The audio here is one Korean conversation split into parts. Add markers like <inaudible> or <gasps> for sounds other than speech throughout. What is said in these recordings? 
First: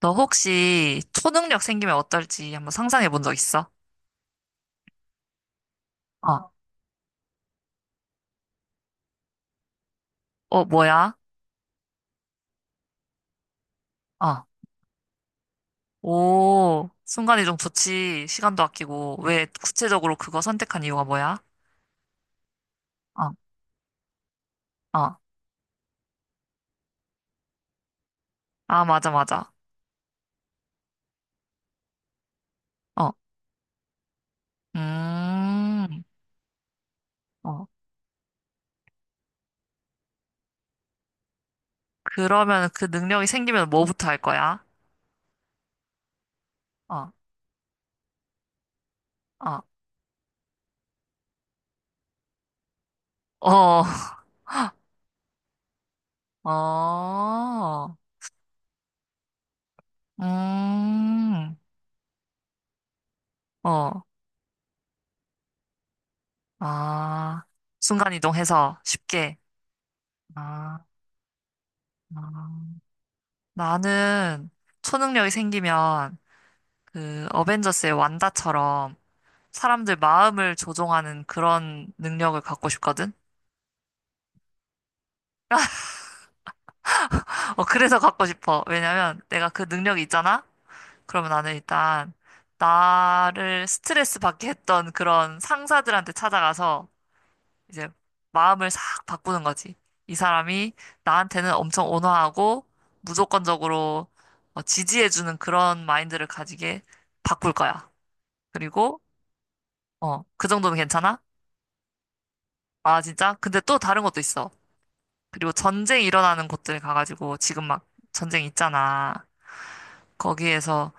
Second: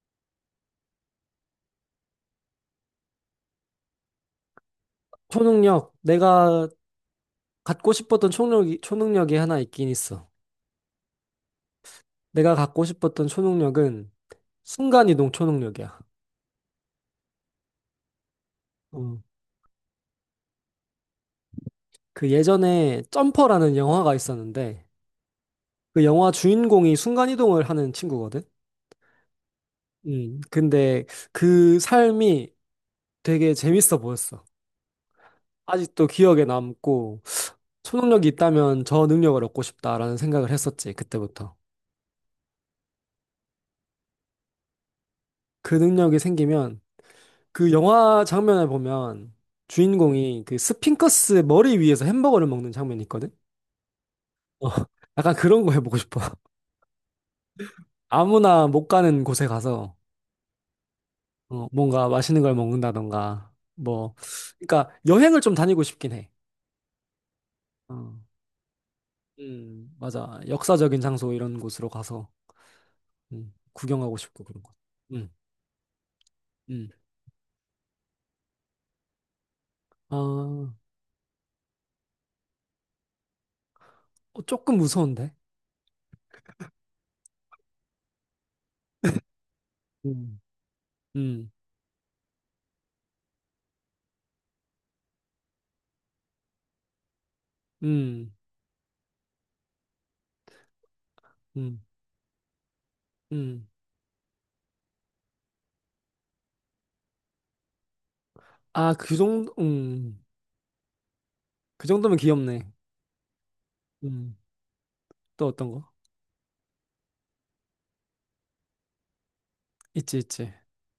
너 혹시 초능력 생기면 어떨지 한번 상상해 본 적 있어? 초능력, 어. 내가 갖고 싶었던 초능력이 하나 있긴 있어. 어, 뭐야? 내가 갖고 싶었던 초능력은 어. 순간이동 초능력이야. 오, 순간이 동 좋지. 시간도 어, 아끼고. 왜 구체적으로 그거 선택한 이유가 뭐야? 그 예전에 어, 점퍼라는 영화가 있었는데, 어. 그 영화 주인공이 순간이동을 하는 친구거든? 아, 맞아, 맞아. 근데 그 삶이 어. 되게 재밌어 보였어. 음. 아직도 기억에 남고, 어. 초능력이 있다면 저 능력을 얻고 싶다라는 생각을 했었지, 그때부터. 그러면 그 능력이 생기면 뭐부터 할 거야? 그 능력이 생기면 어, 그 영화 장면을 보면 어. 주인공이 그 스핑커스 머리 위에서 햄버거를 먹는 장면이 있거든? 어. <laughs> 어. <laughs> 약간 그런 거 해보고 싶어. <laughs> 어. 아무나 못 가는 곳에 가서 음. 뭔가 맛있는 걸 먹는다던가 어. 뭐 그러니까 여행을 좀 다니고 싶긴 해. 아. 어, 순간이동해서 쉽게. 맞아. 아. 역사적인 장소 이런 곳으로 가서 아. 구경하고 싶고 나는 그런 거. 초능력이 음, 생기면 음. 그 어벤져스의 완다처럼 사람들 아, 마음을 어, 조종하는 그런 능력을 갖고 싶거든? 조금 무서운데? 어, 그래서 갖고 싶어. 왜냐면 내가 그 능력이 음, 있잖아? 그러면 음, 나는 일단 나를 스트레스 받게 했던 그런 상사들한테 찾아가서 이제 음, 마음을 싹 바꾸는 거지. 이 사람이 나한테는 음, 엄청 온화하고 음. 무조건적으로 지지해주는 그런 마인드를 가지게 바꿀 거야. 아, 그리고 어, 그 정도는 괜찮아? 그 정도면 귀엽네. 아, 진짜? 근데 또 다른 것도 음, 있어. 또 그리고 어떤 전 거? 쟁 일어나는 곳들 가가지고 지금 막 전쟁 있잖아. 있지, 있지. 거기에서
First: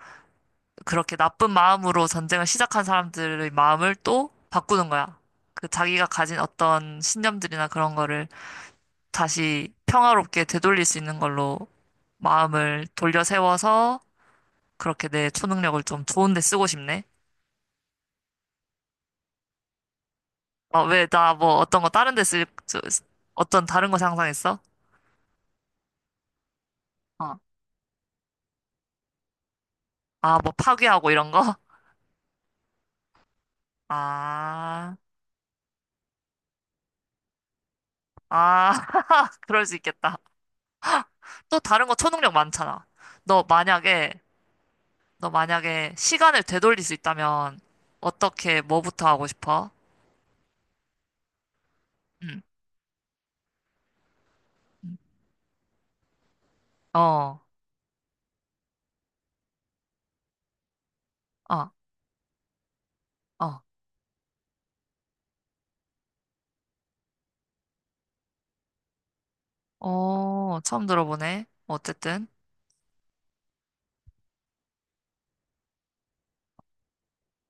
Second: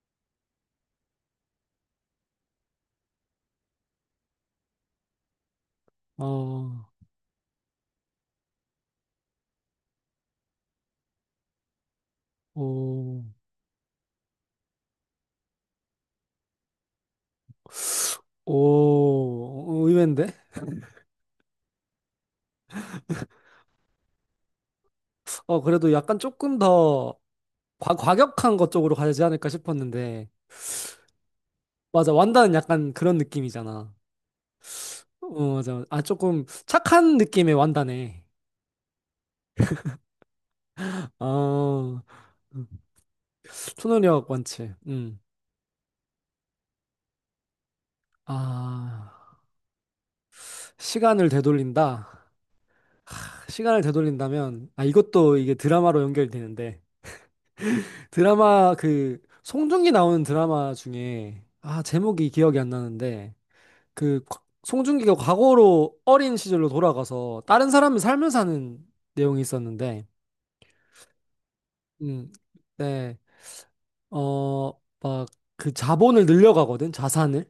그렇게 나쁜 마음으로 전쟁을 시작한 사람들의 마음을 또 바꾸는 거야. 그 자기가 가진 어, 어떤 신념들이나 그런 거를 다시 평화롭게 되돌릴 수 있는 걸로 마음을 돌려 오, 세워서 그렇게 내 초능력을 좀 좋은 데 쓰고 싶네. 오, 의외인데? 어, 왜 나 뭐 어떤 거 다른 데 쓸, 어떤 다른 거 상상했어? 그래도 약간 조금 더 어. 과격한 것 쪽으로 가지 않을까 싶었는데. 아, 뭐 파괴하고 이런 거? 맞아, 완다는 약간 그런 느낌이잖아. 아, 어, 맞아. 아, 조금 착한 느낌의 완다네. 아, <laughs> 그럴 수 있겠다. 또 다른 거 어, 초능력 음, 많잖아. 너 만약에, 초능력 완치. 음. 너 만약에 시간을 되돌릴 수 있다면 어떻게, 뭐부터 하고 아, 싶어? 시간을 되돌린다. 응, 시간을 되돌린다면, 아, 응. 이것도 이게 드라마로 연결되는데. 어, 드라마 그 송중기 나오는 드라마 중에 어, 아 제목이 기억이 안 나는데 어, 송중기가 과거로 어린 시절로 돌아가서 다른 사람을 살면서 하는 내용이 있었는데 어, 처음 들어보네. 어쨌든, 음, 네, 어, 막 그 자본을 늘려가거든, 자산을.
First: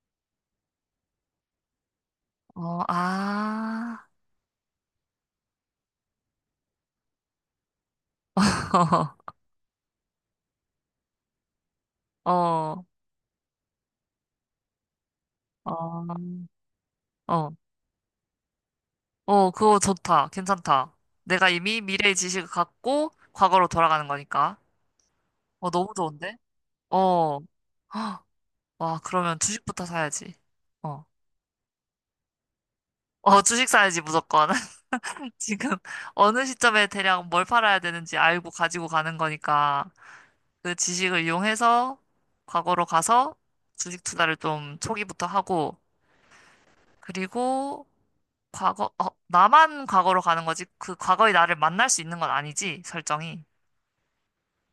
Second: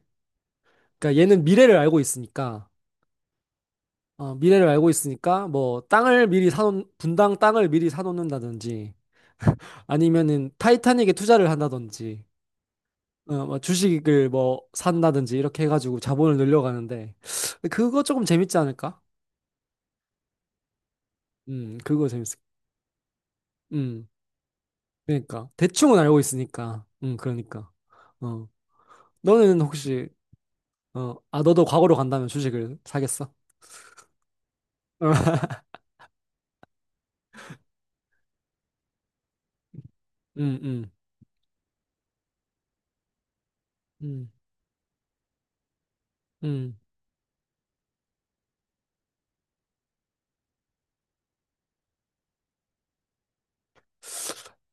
그러니까 얘는 미래를 알고 있으니까 어, 아, 뭐 땅을 미리 사놓 분당 땅을 미리 사놓는다든지, <laughs> 아니면은 타이타닉에 투자를 한다든지, 어, 뭐 주식을 뭐 산다든지 이렇게 해가지고 어, 자본을 늘려가는데, 어, 그거 조금 재밌지 않을까? 어, 그거 좋다. 괜찮다. 내가 이미 그거 미래의 재밌을. 지식을 갖고 과거로 돌아가는 음, 거니까. 그러니까 어, 너무 대충은 알고 좋은데? 있으니까. 어. 그러니까. 어, 와, 그러면 너는 주식부터 혹시 사야지. 어. 어, 아 너도 과거로 간다면 주식을 사겠어? 어, 주식 사야지, 무조건. <laughs> 어. <laughs> 지금 어느 시점에 대략 뭘 팔아야 되는지 알고 가지고 가는 거니까 음, 그 음, 지식을 이용해서 과거로 가서 주식 음, 투자를 좀 초기부터 하고 음. 그리고 과거, 어, 나만 과거로 가는 거지. 그 과거의 나를 만날 수 있는 건 아니지, 설정이.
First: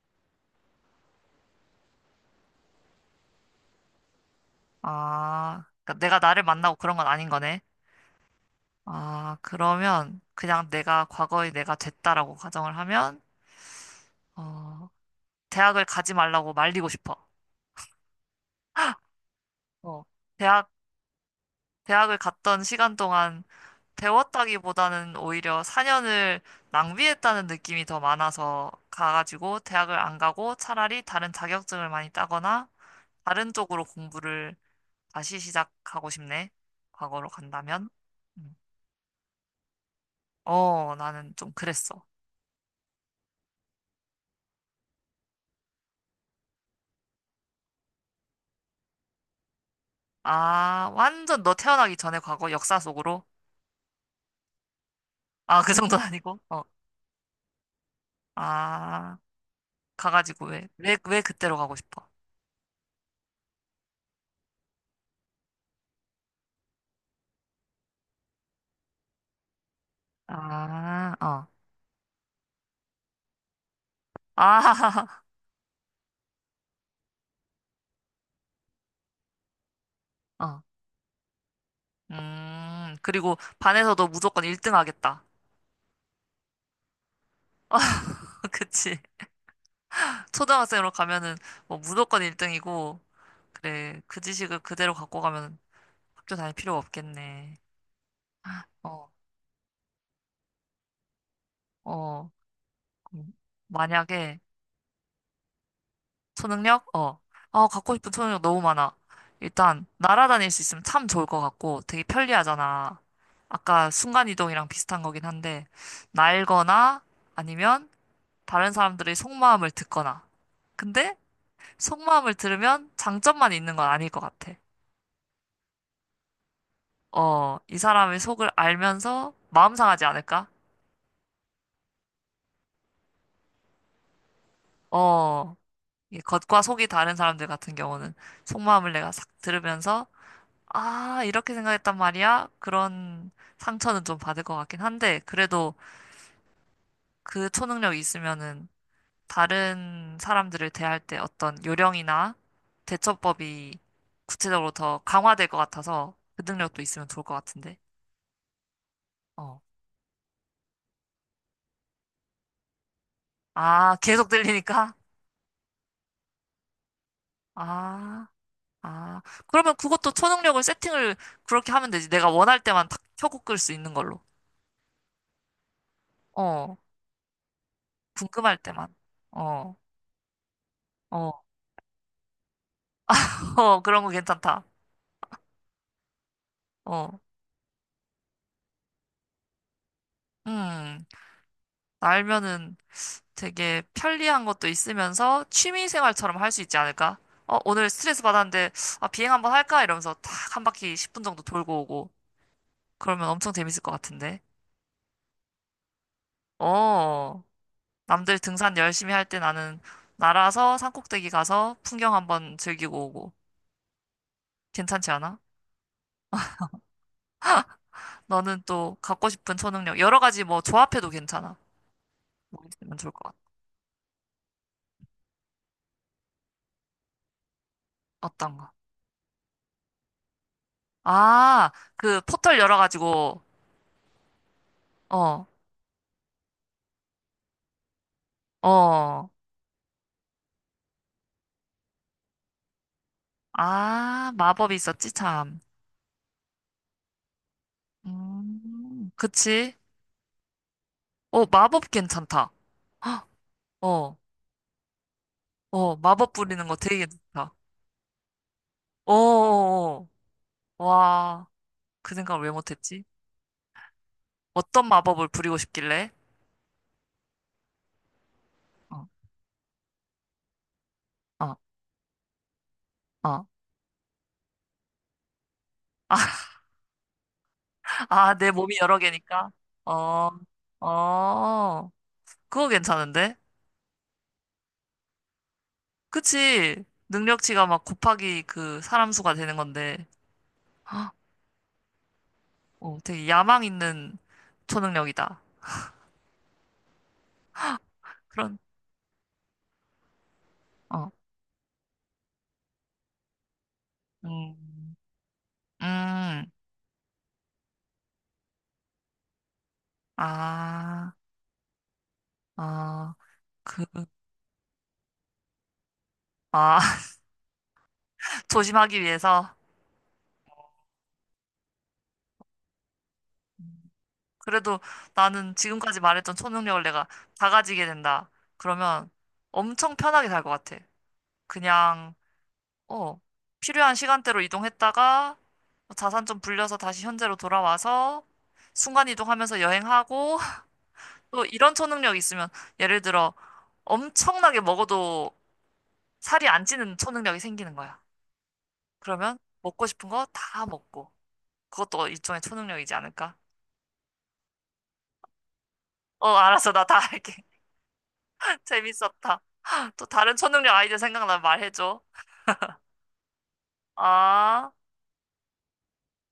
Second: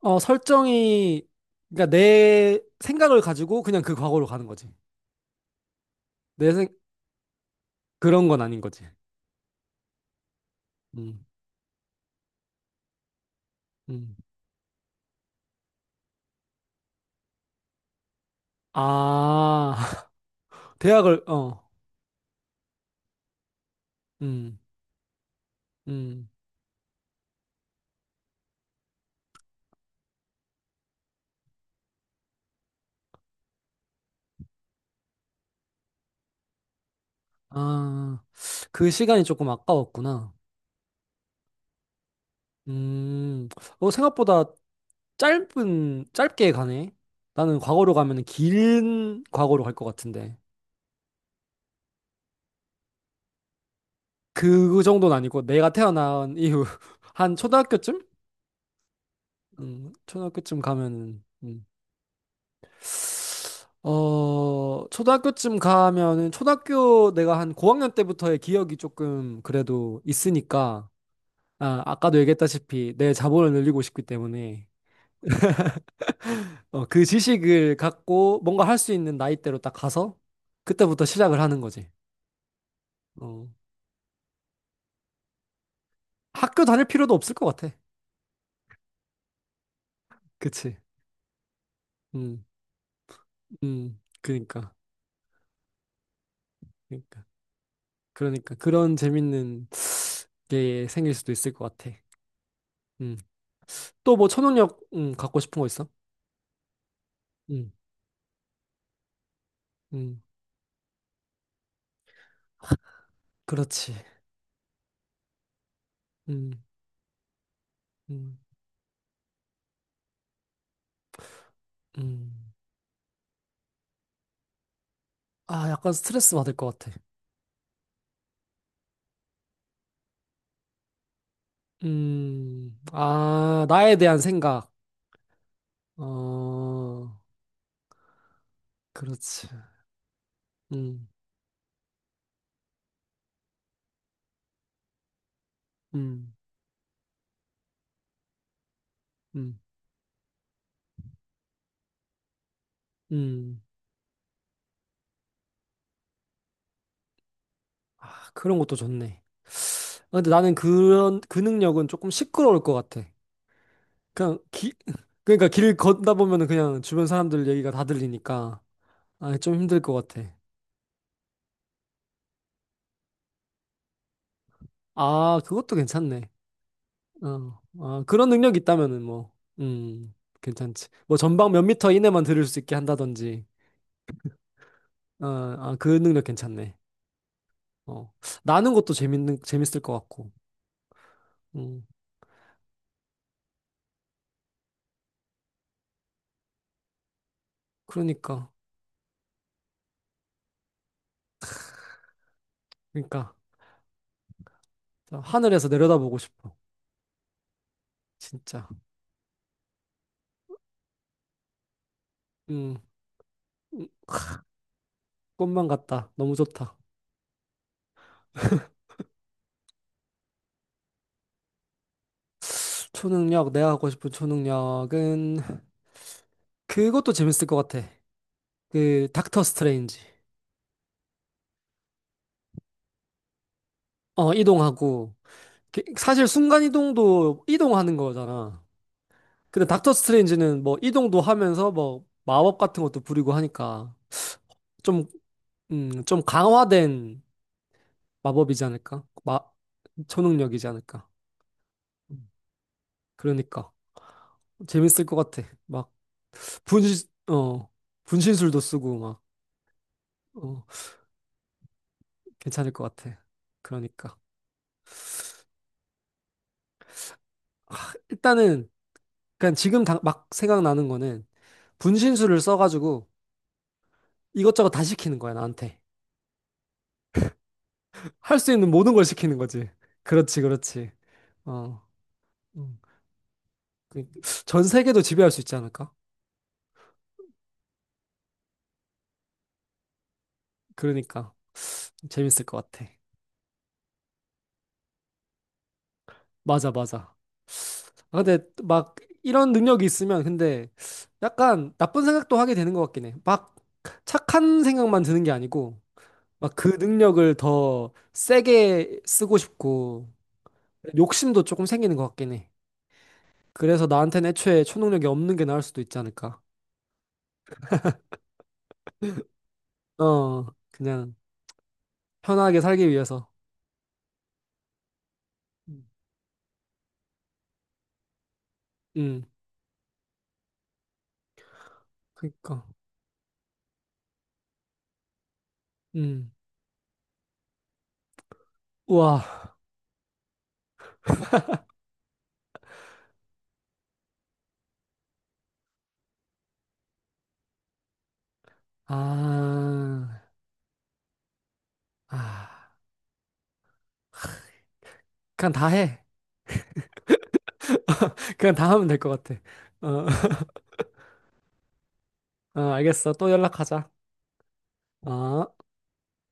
어, 설정이 그러니까 내 생각을 가지고 그냥 그 과거로 가는 거지. 아, 그러니까 내가 나를 내 생, 만나고 그런 건 아닌 거네. 그런 건 아닌 거지. 아, 그러면 그냥 내가 음, 과거의 내가 됐다라고 가정을 하면 음. 어, 대학을 가지 말라고 말리고 싶어. 아, 어, 대학, <laughs> 대학을 어, 대학을 갔던 시간 동안 음, 배웠다기보다는 오히려 음. 4년을 낭비했다는 느낌이 더 많아서 가가지고 대학을 안 가고 차라리 다른 자격증을 많이 따거나 다른 쪽으로 공부를 다시 시작하고 싶네. 과거로 간다면. 아, 음. 그 시간이 조금 아까웠구나. 어, 나는 좀 그랬어. 음, 생각보다 짧게 가네. 나는 과거로 가면 긴 과거로 갈 것 같은데. 아, 완전 너 태어나기 전에 과거 역사 속으로? 그 정도는 아니고 아, 내가 그 정도는 태어난 아니고? 어. 이후 <laughs> 한 초등학교쯤? 아, 가가지고 초등학교쯤 왜 가면은, 그때로 음. 가고 싶어? 초등학교쯤 가면은 초등학교 내가 한 고학년 때부터의 기억이 조금 그래도 있으니까, 아, 어. 아, 아까도 얘기했다시피 내 자본을 늘리고 싶기 아, 때문에 <laughs> 그 지식을 갖고 뭔가 할 수 있는 나이대로 딱 가서 어. 그때부터 시작을 하는 거지. 그리고 어. 반에서도 무조건 1등 하겠다. 학교 다닐 필요도 없을 것 같아. <laughs> 그치. 그치? 초등학생으로 가면은 뭐 무조건 음, 1등이고, 음, 그래. 그 지식을 그니까, 그대로 갖고 가면 학교 다닐 필요 그니까, 없겠네. 그러니까 그런 어, 재밌는 게 생길 수도 있을 것 같아. 어. 음, 음, 또 뭐 만약에 초능력 갖고 싶은 거 있어? 초능력? 어. 어, 음, 갖고 싶은 초능력 너무 많아. 일단, 음, 날아다닐 수 있으면 참 좋을 것 같고, 되게 편리하잖아. 아까 그렇지. 순간이동이랑 비슷한 거긴 한데, 음, 날거나 아니면 음, 다른 사람들의 속마음을 듣거나. 근데 속마음을 음. 들으면 장점만 있는 건 아닐 것 같아. 아, 약간 스트레스 받을 것 같아. 어, 이 사람의 속을 알면서 마음 상하지 않을까? 아, 나에 대한 생각. 어, 이 겉과 속이 어, 다른 사람들 같은 경우는 속마음을 내가 싹 그렇지. 들으면서 음, 아, 이렇게 생각했단 말이야? 그런 상처는 좀 받을 것 같긴 한데, 그래도 음. 그 초능력이 있으면은 음. 다른 사람들을 대할 때 어떤 요령이나 음. 대처법이 구체적으로 더 강화될 것 같아서 그 능력도 있으면 좋을 것 같은데. 아, 그런 것도 좋네. 어. 아, 근데 나는 그런 그 능력은 조금 시끄러울 것 같아. 아, 계속 그냥 기 들리니까? <laughs> 그러니까 길 걷다 보면은 그냥 주변 사람들 얘기가 다 아, 들리니까 아. 아, 좀 그러면 힘들 것 그것도 같아. 초능력을 세팅을 그렇게 하면 되지. 내가 원할 때만 탁 켜고 끌 수 있는 걸로. 아, 그것도 괜찮네. 어. 어. 아, 그런 궁금할 능력이 때만. 있다면은 뭐 어. 음, 괜찮지. 뭐 어. 전방 몇 미터 이내만 들을 수 있게 한다든지. <laughs> 어, 그런 거 괜찮다. 그 능력 괜찮네. 어. 어. 나는 것도 재밌는 재밌을 것 같고. 음. 음. 알면은 되게 편리한 것도 있으면서 취미 생활처럼 할 수 있지 않을까? 어, 오늘 스트레스 그러니까. 받았는데, 아, 비행 한번 할까? 이러면서 탁 한 바퀴 10분 정도 돌고 오고. 그러면 그러니까 엄청 재밌을 것 같은데. 자, 하늘에서 내려다보고 싶어. 어, 남들 진짜. 등산 열심히 할 때 나는 날아서 산꼭대기 가서 풍경 한번 음. 즐기고 오고. 음. 괜찮지 않아? 꿈만 같다. 너무 좋다. 너는 또 갖고 싶은 초능력, 여러 가지 뭐 조합해도 괜찮아. 뭐 있으면 좋을 것 같아. 초능력, 내가 갖고 싶은 초능력은 그것도 재밌을 것 같아. 어떤가? 그 닥터 스트레인지. 아, 그 포털 열어가지고, 이동하고 어, 사실 순간 이동도 이동하는 거잖아. 어. 근데 닥터 스트레인지는 뭐 이동도 하면서 뭐 마법 같은 것도 부리고 하니까 아, 마법이 좀, 있었지, 참. 좀 강화된 마법이지 않을까? 그치? 초능력이지 않을까? 어, 마법 음, 괜찮다. 헉, 그러니까 어, 재밌을 것 같아. 막 어, 마법 부리는 거 되게 분신, 괜찮다. 어, 분신술도 쓰고 어, 막. 어, 어. 어. 와, 그 생각을 왜 괜찮을 것 못했지? 같아. 그러니까. 어떤 마법을 부리고 싶길래? 일단은, 어, 그냥 지금 막 생각나는 거는 어, 분신술을 써가지고 어. 이것저것 다 시키는 거야, 나한테. <laughs> 아, 할 내 수 있는 몸이 모든 여러 걸 시키는 개니까? 거지. 어, 그렇지, 그렇지. 어. 어, 그거 음. 괜찮은데? 그- 전 세계도 지배할 수 있지 않을까? 그치? 능력치가 막 곱하기 그 사람 수가 되는 건데, <gasps> 헉, 그러니까. 재밌을 것 같아. 어, 되게 야망 있는 초능력이다. 맞아, 맞아. 아, 근데 그런, 막 이런 능력이 있으면 근데 어, 약간 나쁜 생각도 하게 되는 것 같긴 해. 막 착한 음, 생각만 드는 게 아니고 음, 막 그 능력을 더 세게 쓰고 싶고 아. 욕심도 조금 생기는 것 같긴 해. 아, 그, 그래서 나한테는 애초에 초능력이 없는 게 나을 수도 있지 않을까. 아, <laughs> 조심하기 위해서. 그냥 편하게 살기 위해서. 그래도 나는 음, 지금까지 말했던 초능력을 내가 다 가지게 된다. 그러면 음, 엄청 편하게 살 것 같아. 그냥, 그니까. 어, 필요한 시간대로 이동했다가 자산 음. 좀 불려서 다시 현재로 돌아와서 순간 우와. 이동하면서 여행하고 <laughs> 또 이런 초능력이 있으면 예를 들어 엄청나게 먹어도 살이 안 찌는 초능력이 생기는 거야. 그러면 먹고 싶은 아, 거 다 먹고 그것도 일종의 아. 초능력이지 않을까? 그냥 다 해. 어, 알았어. 나 다 할게. <laughs> 그냥 <laughs> 다 하면 될 것 같아. 재밌었다. 어, 또 다른 <laughs> 초능력 아이디어 생각나면 말해줘. 어, 알겠어. 또 연락하자. 아. 어.